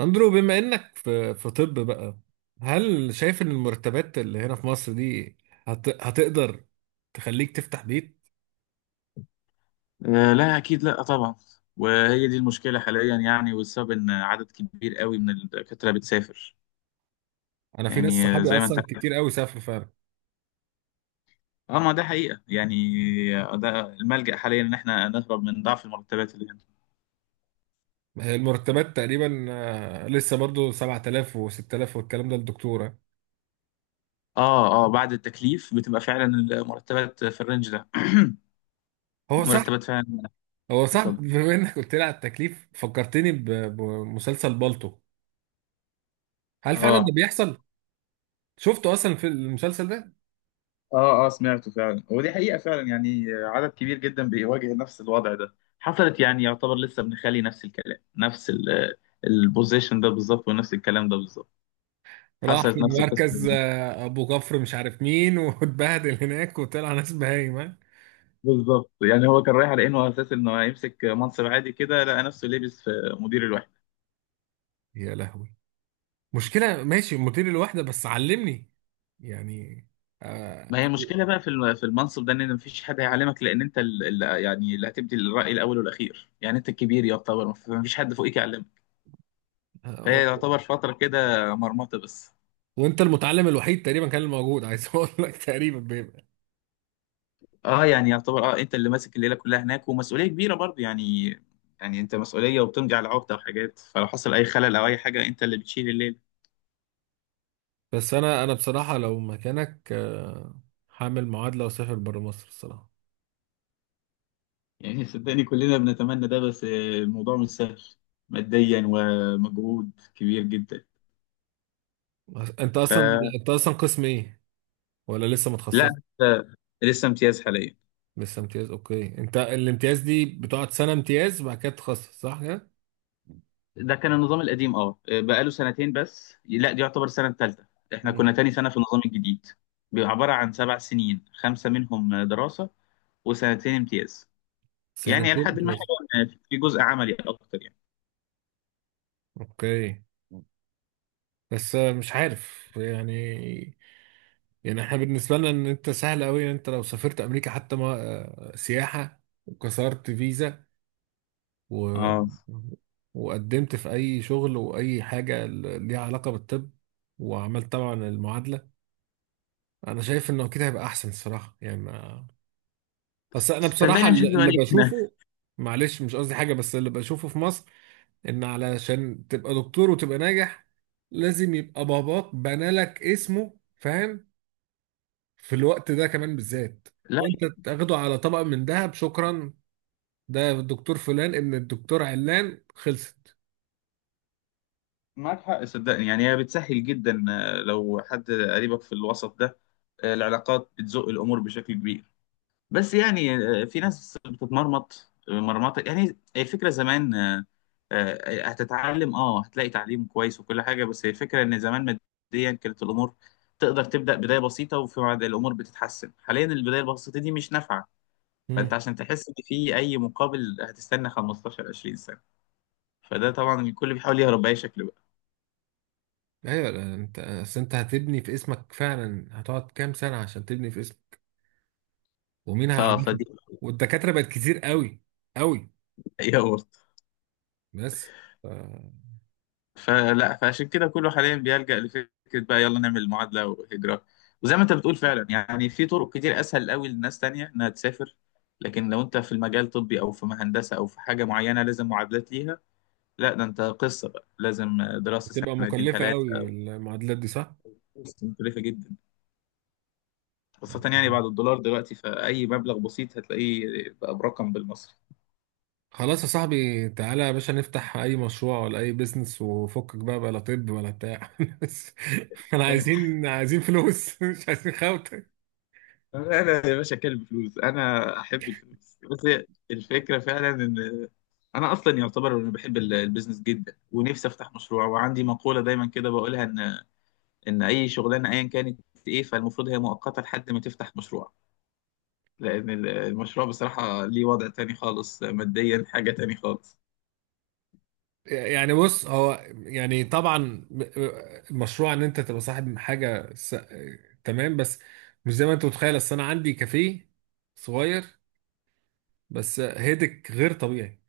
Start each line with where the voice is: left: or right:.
right: اندرو، بما انك في طب بقى، هل شايف ان المرتبات اللي هنا في مصر دي هتقدر تخليك تفتح بيت؟
left: آه، لا، اكيد لا، طبعا. وهي دي المشكله حاليا، يعني، والسبب ان عدد كبير قوي من الدكاتره بتسافر.
right: انا في ناس
left: يعني
right: صحابي
left: زي ما انت
right: اصلا
left: عارف.
right: كتير قوي سافروا فعلا.
left: اه، ما ده حقيقه يعني. ده الملجأ حاليا ان احنا نهرب من ضعف المرتبات اللي هنا.
right: المرتبات تقريبا لسه برضو 7000 و6000 والكلام ده الدكتورة.
left: اه اه، بعد التكليف بتبقى فعلا المرتبات في الرينج ده.
right: هو صح.
left: مرتبات فعلا.
right: هو صح،
left: اتفضل.
right: بما انك قلت لي على التكليف فكرتني بمسلسل بالطو. هل فعلا ده
left: اه
right: بيحصل؟ شفته اصلا في المسلسل ده.
left: اه اه، سمعته فعلا، ودي حقيقة فعلا، يعني عدد كبير جدا بيواجه نفس الوضع ده. حصلت، يعني يعتبر لسه ابن خالي نفس الكلام، نفس البوزيشن ده بالظبط ونفس الكلام ده بالظبط.
right: راح
left: حصلت
right: في
left: نفس القصة
right: مركز
left: دي.
right: ابو كفر مش عارف مين واتبهدل هناك وطلع ناس بهايمه.
left: بالظبط، يعني هو كان رايح على انه، على اساس انه هيمسك منصب عادي كده، لقى نفسه لابس في مدير الوحدة.
right: يا لهوي، مشكلة، ماشي مدير الوحدة بس علمني يعني. آه
left: ما هي
right: آه،
left: المشكلة بقى في في المنصب ده ان مفيش حد هيعلمك، لان انت اللي، يعني اللي هتبدي الرأي الاول والاخير، يعني انت الكبير يعتبر مفيش حد فوقيك يعلمك.
right: آه،
left: فهي يعتبر فترة كده مرمطة بس.
right: وانت المتعلم الوحيد تقريبا كان الموجود، عايز اقول لك تقريبا بيبقى.
left: اه، يعني يعتبر، اه، انت اللي ماسك الليله كلها هناك، ومسؤوليه كبيره برضه يعني. يعني انت مسؤوليه وبتمضي على عقده وحاجات، فلو حصل اي خلل او اي حاجه انت اللي بتشيل الليله.
right: بس انا بصراحة لو مكانك هعمل معادلة واسافر بره مصر الصراحة.
left: يعني صدقني كلنا بنتمنى ده، بس الموضوع مش سهل ماديا، ومجهود كبير جدا.
right: انت اصلا،
left: فلا
right: انت اصلا قسم ايه ولا لسه متخصص؟
left: آه، لسه امتياز حاليا.
right: لسه امتياز، اوكي. انت الامتياز دي بتقعد سنة امتياز وبعد كده تتخصص، صح كده؟
left: ده كان النظام القديم، اه، بقاله سنتين بس. لا، دي يعتبر السنه الثالثه. احنا
right: مم.
left: كنا تاني سنه في النظام الجديد. بيبقى عباره عن 7 سنين، خمسه منهم دراسه وسنتين امتياز. يعني
right: سنتين
left: لحد ما
right: امتياز.
left: حلو إن في جزء عملي اكتر يعني.
right: اوكي. بس مش عارف يعني. يعني احنا بالنسبة لنا ان انت سهل قوي ان انت لو سافرت امريكا حتى ما سياحة وكسرت فيزا و...
left: اه.
right: وقدمت في اي شغل واي حاجة ليها علاقة بالطب وعملت طبعا المعادلة. انا شايف انه كده هيبقى احسن الصراحة يعني ما... بس انا بصراحة
left: صدقني مش هكدب
right: اللي
left: عليك هنا.
right: بشوفه، معلش مش قصدي حاجة، بس اللي بشوفه في مصر ان علشان تبقى دكتور وتبقى ناجح لازم يبقى باباك بنالك اسمه، فاهم؟ في الوقت ده كمان بالذات،
left: لا،
right: وانت تاخده على طبق من دهب، شكرا. ده الدكتور فلان ابن الدكتور علان، خلصت.
left: معاك حق صدقني، يعني هي بتسهل جدا لو حد قريبك في الوسط ده. العلاقات بتزق الامور بشكل كبير، بس يعني في ناس بتتمرمط مرمطه. يعني الفكره زمان هتتعلم، هتلاقي تعليم كويس وكل حاجه، بس هي الفكره ان زمان ماديا كانت الامور تقدر تبدا بدايه بسيطه وفي بعد الامور بتتحسن. حاليا البدايه البسيطه دي مش نافعه، فانت
right: امم.
left: عشان تحس ان في اي مقابل هتستنى 15 20 سنه. فده طبعا الكل بيحاول يهرب باي شكل بقى.
right: ايوه، ده انت اصل انت هتبني في اسمك فعلا، هتقعد كام سنه عشان تبني في اسمك ومين هيعرفك؟
left: فدي
right: والدكاتره بقت كتير قوي قوي.
left: حقيقه برضه.
right: بس ف-
left: فلا فعشان كده كله حاليا بيلجأ لفكره بقى، يلا نعمل معادله وهجره. وزي ما انت بتقول فعلا، يعني في طرق كتير اسهل قوي لناس تانية انها تسافر، لكن لو انت في المجال الطبي او في هندسه او في حاجه معينه لازم معادلات ليها. لا، ده انت قصه بقى، لازم دراسه
right: بتبقى
left: سنتين
right: مكلفه قوي
left: ثلاثه.
right: المعادلات دي، صح؟
left: قصه مكلفه جدا، خاصه يعني بعد الدولار دلوقتي، فاي مبلغ بسيط هتلاقيه بقى برقم بالمصري.
right: خلاص يا صاحبي، تعالى يا باشا نفتح اي مشروع ولا اي بيزنس وفكك بقى بلا طب ولا بتاع بس احنا
left: انا
right: عايزين، عايزين فلوس مش عايزين خوته.
left: أنا يا باشا كلب فلوس، انا احب الفلوس. بس هي الفكره فعلا ان انا اصلا يعتبر انا بحب البيزنس جدا ونفسي افتح مشروع. وعندي مقوله دايما كده بقولها ان اي شغلانه ايا كانت ايه، فالمفروض هي مؤقته لحد ما تفتح مشروع، لان المشروع بصراحه ليه وضع تاني خالص، ماديا حاجه تاني خالص.
right: يعني بص، هو يعني طبعا مشروع ان انت تبقى صاحب تمام، بس مش زي ما انت متخيل. اصل انا عندي كافيه صغير، بس هيدك غير طبيعي،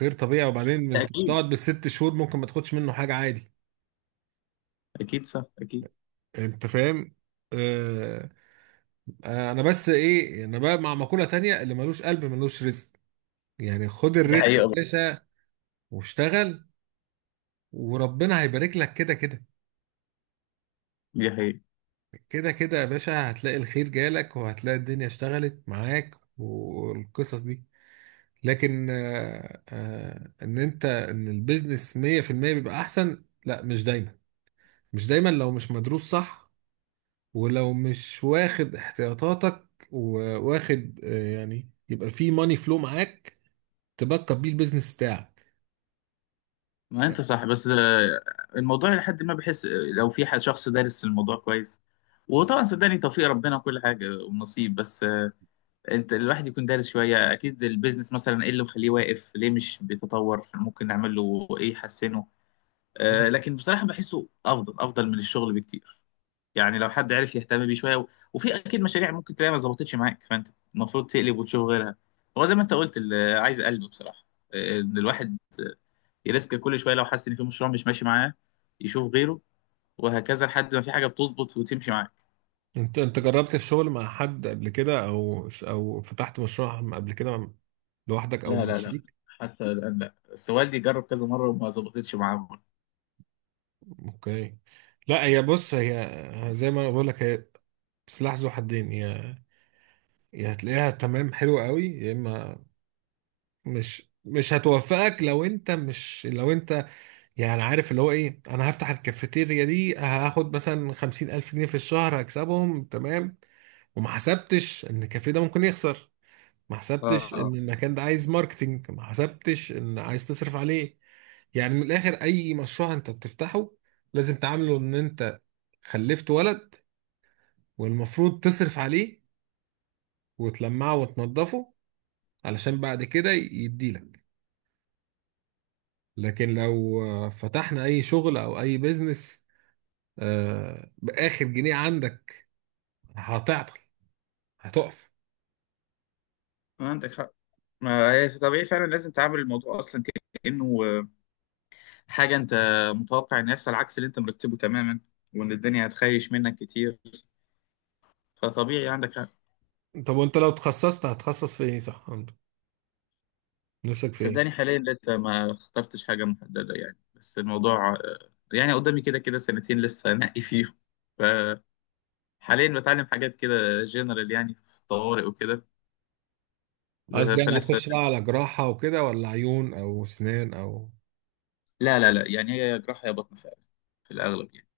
right: غير طبيعي. وبعدين انت
left: اكيد،
right: بتقعد بالست شهور ممكن ما تاخدش منه حاجه، عادي.
left: اكيد صح، اكيد.
right: انت فاهم؟ آه، انا بس ايه، انا بقى مع مقولة تانية اللي ملوش قلب ملوش رزق. يعني خد
left: دي
right: الرزق يا
left: حقيقه.
right: باشا واشتغل، وربنا هيبارك لك كده كده.
left: دي حقيقه.
right: كده كده يا باشا هتلاقي الخير جالك وهتلاقي الدنيا اشتغلت معاك والقصص دي. لكن ان انت ان البيزنس 100% بيبقى احسن، لا مش دايما، مش دايما لو مش مدروس صح، ولو مش واخد احتياطاتك وواخد يعني يبقى في ماني فلو معاك تبقى بيه البيزنس بتاعك.
left: ما انت صح، بس الموضوع لحد ما بحس لو في حد شخص دارس الموضوع كويس، وطبعا صدقني توفيق ربنا وكل حاجه ونصيب، بس انت الواحد يكون دارس شويه اكيد البيزنس، مثلا ايه اللي مخليه واقف، ليه مش بيتطور، ممكن نعمل له ايه يحسنه. لكن بصراحه بحسه افضل افضل من الشغل بكتير. يعني لو حد عرف يهتم بيه شويه وفي اكيد مشاريع ممكن تلاقيها ما ظبطتش معاك، فانت المفروض تقلب وتشوف غيرها. هو زي ما انت قلت اللي عايز قلب بصراحه، ان الواحد يريسك كل شويه لو حاسس ان في مشروع مش ماشي معاه يشوف غيره، وهكذا لحد ما في حاجه بتظبط وتمشي معاك.
right: انت جربت في شغل مع حد قبل كده او فتحت مشروع قبل كده لوحدك او
left: لا
right: مع
left: لا لا،
right: شريك؟
left: حتى الان لا، بس والدي جرب كذا مره وما ظبطتش معاه مرة.
right: اوكي. لا هي بص، هي زي ما انا بقول لك، هي سلاح ذو حدين. يا يا هتلاقيها تمام حلو قوي، يا اما مش هتوفقك لو انت مش، لو انت يعني عارف اللي هو ايه، انا هفتح الكافيتيريا دي هاخد مثلا خمسين الف جنيه في الشهر هكسبهم، تمام، وما حسبتش ان الكافيه ده ممكن يخسر، ما حسبتش
left: اه،
right: ان المكان ده عايز ماركتينج، ما حسبتش ان عايز تصرف عليه. يعني من الاخر اي مشروع انت بتفتحه لازم تعامله ان انت خلفت ولد، والمفروض تصرف عليه وتلمعه وتنضفه علشان بعد كده يديلك. لكن لو فتحنا اي شغل او اي بيزنس باخر جنيه عندك، هتعطل، هتقف.
left: ما عندك حق، ما هي طبيعي فعلا لازم تعامل الموضوع اصلا كانه حاجه انت متوقع ان يحصل عكس اللي انت مرتبه تماما، وان الدنيا هتخيش منك كتير، فطبيعي عندك حق.
right: طب وانت لو تخصصت هتخصص في ايه؟ صح، عندك نفسك في ايه؟
left: صدقني حاليا لسه ما اخترتش حاجة محددة يعني. بس الموضوع يعني قدامي كده كده سنتين لسه انقي فيهم، فحاليا بتعلم حاجات كده جنرال، يعني في طوارئ وكده.
right: قصدي يعني
left: فلسه،
right: هتخش بقى على جراحة وكده، ولا عيون أو أسنان أو،
left: لا لا لا، يعني هي جراحة يا بطن فعلا في الأغلب يعني.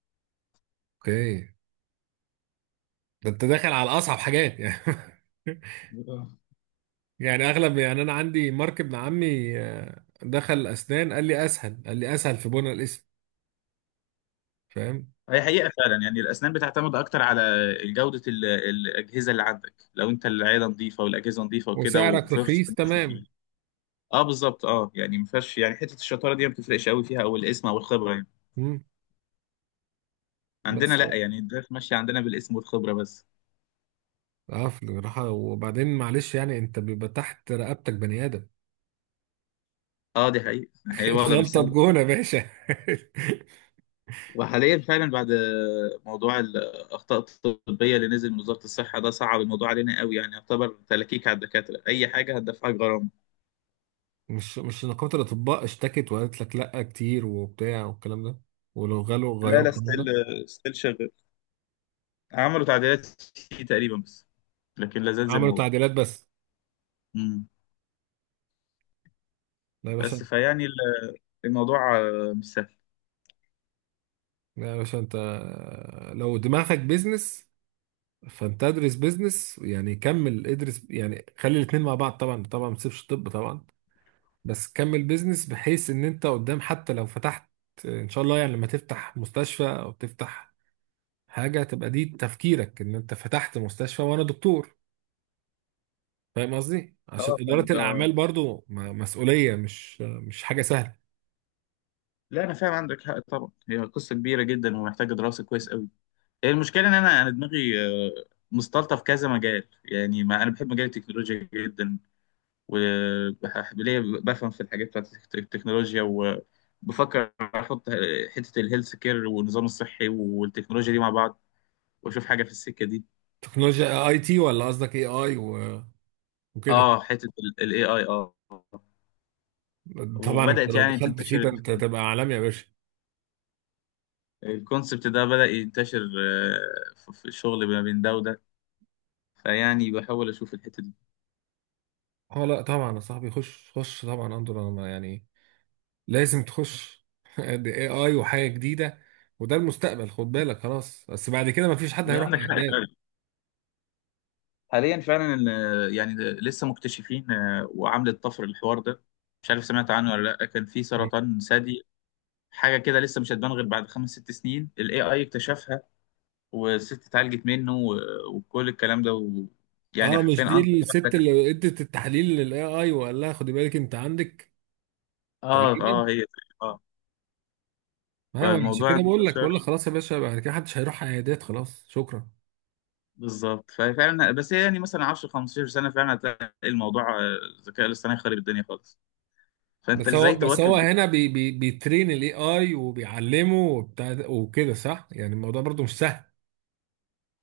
right: أوكي. ده أنت داخل على أصعب حاجات يعني
left: آه.
right: يعني أغلب، يعني أنا عندي مارك ابن عمي دخل أسنان قال لي أسهل، قال لي أسهل في بناء الاسم، فاهم.
left: هي حقيقة فعلا يعني الأسنان بتعتمد أكتر على جودة الأجهزة اللي عندك، لو أنت العيادة نظيفة والأجهزة نظيفة وكده،
right: وسعرك
left: وفرصة.
right: رخيص، تمام.
left: أه بالظبط، أه، يعني ما فيهاش يعني حتة الشطارة دي ما بتفرقش قوي فيها، أو الاسم أو الخبرة يعني.
right: مم.
left: عندنا
right: بس
left: لا، يعني الدراسة ماشية عندنا بالاسم والخبرة بس.
right: اه في الجراحة، وبعدين معلش يعني انت بيبقى تحت رقبتك بني ادم
left: اه، دي حقيقة. هي الوضع مش
right: الغلطة
left: سهل،
right: بجون يا باشا.
left: وحاليا فعلا بعد موضوع الأخطاء الطبية اللي نزل من وزارة الصحة ده صعب الموضوع علينا قوي، يعني يعتبر تلكيك على الدكاترة، أي حاجة هتدفعك غرامة.
right: مش نقابة الاطباء اشتكت وقالت لك لا كتير وبتاع والكلام ده، ولو غلوا
left: لا
right: غيروا
left: لا،
right: القانون
left: ستيل،
right: ده؟
left: ستيل شغال. عملوا تعديلات فيه تقريبا بس، لكن لا زال زي ما
right: عملوا
left: هو.
right: تعديلات بس.
left: مم.
right: لا يا باشا.
left: بس فيعني الموضوع مش سهل.
right: لا يا باشا، انت لو دماغك بيزنس فانت ادرس بيزنس، يعني كمل ادرس، يعني خلي الاتنين مع بعض، طبعا طبعا ما تسيبش الطب طبعا، بس كمل بيزنس بحيث ان انت قدام حتى لو فتحت، ان شاء الله يعني لما تفتح مستشفى او تفتح حاجة، تبقى دي تفكيرك ان انت فتحت مستشفى وانا دكتور. فاهم قصدي؟ عشان
left: اه، فاهم
right: إدارة
left: آه.
right: الأعمال برضو مسؤولية، مش حاجة سهلة.
left: لا، أنا فاهم، عندك حق طبعا، هي قصة كبيرة جدا ومحتاجة دراسة كويس قوي. هي المشكله ان انا دماغي آه، مسطلطه في كذا مجال. يعني ما انا بحب مجال التكنولوجيا جدا، وبحب ليا بفهم في الحاجات بتاعت التكنولوجيا. وبفكر احط حته الهيلث كير والنظام الصحي والتكنولوجيا دي مع بعض، واشوف حاجه في السكه دي.
right: تكنولوجيا اي تي ولا قصدك اي اي وكده؟
left: اه، حته الاي اي،
right: طبعا انت
left: وبدات
right: لو
left: يعني
right: دخلت فيه
left: تنتشر.
right: ده انت هتبقى عالمي يا باشا.
left: الكونسبت ده بدا ينتشر في الشغل ما بين ده وده، فيعني بحاول اشوف الحته دي.
right: اه لا طبعا يا صاحبي، خش خش طبعا، انظر انا يعني لازم تخش دي اي اي وحاجه جديده، وده المستقبل، خد بالك، خلاص، بس بعد كده ما فيش حد هيروح
left: وعندك حق،
right: عيادات.
left: حاليا فعلا يعني لسه مكتشفين وعامله طفر الحوار ده. مش عارف سمعت عنه ولا لا، كان في سرطان ثدي حاجه كده لسه مش هتبان غير بعد 5 6 سنين، الاي اي اكتشفها، والست اتعالجت منه، وكل الكلام ده يعني
right: اه
left: حرفيا
right: مش
left: انقذ
right: دي الست
left: واحدة.
right: اللي ادت التحليل للاي اي وقال لها خدي بالك انت عندك،
left: اه اه
right: تقريبا.
left: هي، اه
right: ما عشان
left: فالموضوع
right: كده بقول لك،
left: انتشر
right: بقول لك خلاص يا باشا، بعد كده محدش هيروح عيادات، خلاص، شكرا.
left: بالظبط، ففعلا بس هي يعني مثلا 10 15 سنه فعلا هتلاقي الموضوع الذكاء الاصطناعي خارب الدنيا خالص، فانت
right: بس هو،
left: ازاي
right: بس هو
left: تواكب ده؟
right: هنا بي بيترين الاي اي وبيعلمه وبتاع وكده صح، يعني الموضوع برضو مش سهل.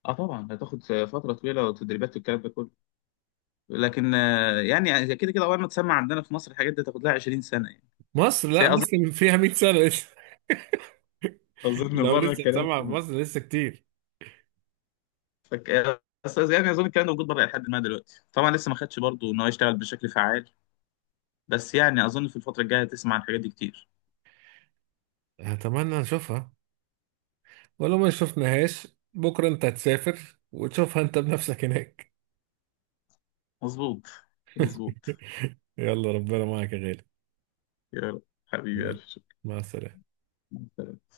left: اه طبعا هتاخد فتره طويله وتدريبات والكلام ده كله، لكن يعني كده كده اول ما تسمع عندنا في مصر الحاجات دي تاخد لها 20 سنه يعني.
right: مصر،
left: بس
right: لا
left: هي اظن،
right: مصر فيها 100 سنة لسه
left: اظن
right: لو
left: بره
right: لسه
left: الكلام.
right: سامعة في مصر لسه كتير.
left: فك... بس يعني اظن الكلام ده موجود بره. لحد ما دلوقتي طبعا لسه ما خدش برضه ان هو يشتغل بشكل فعال، بس يعني اظن في الفتره الجايه هتسمع عن الحاجات دي كتير.
right: أتمنى نشوفها، ولو ما شفناهاش بكرة أنت هتسافر وتشوفها أنت بنفسك هناك.
left: مظبوط، مظبوط.
right: يلا ربنا معك يا غالي،
left: يا رب حبيبي، ألف
right: مع السلامة.
left: شكر.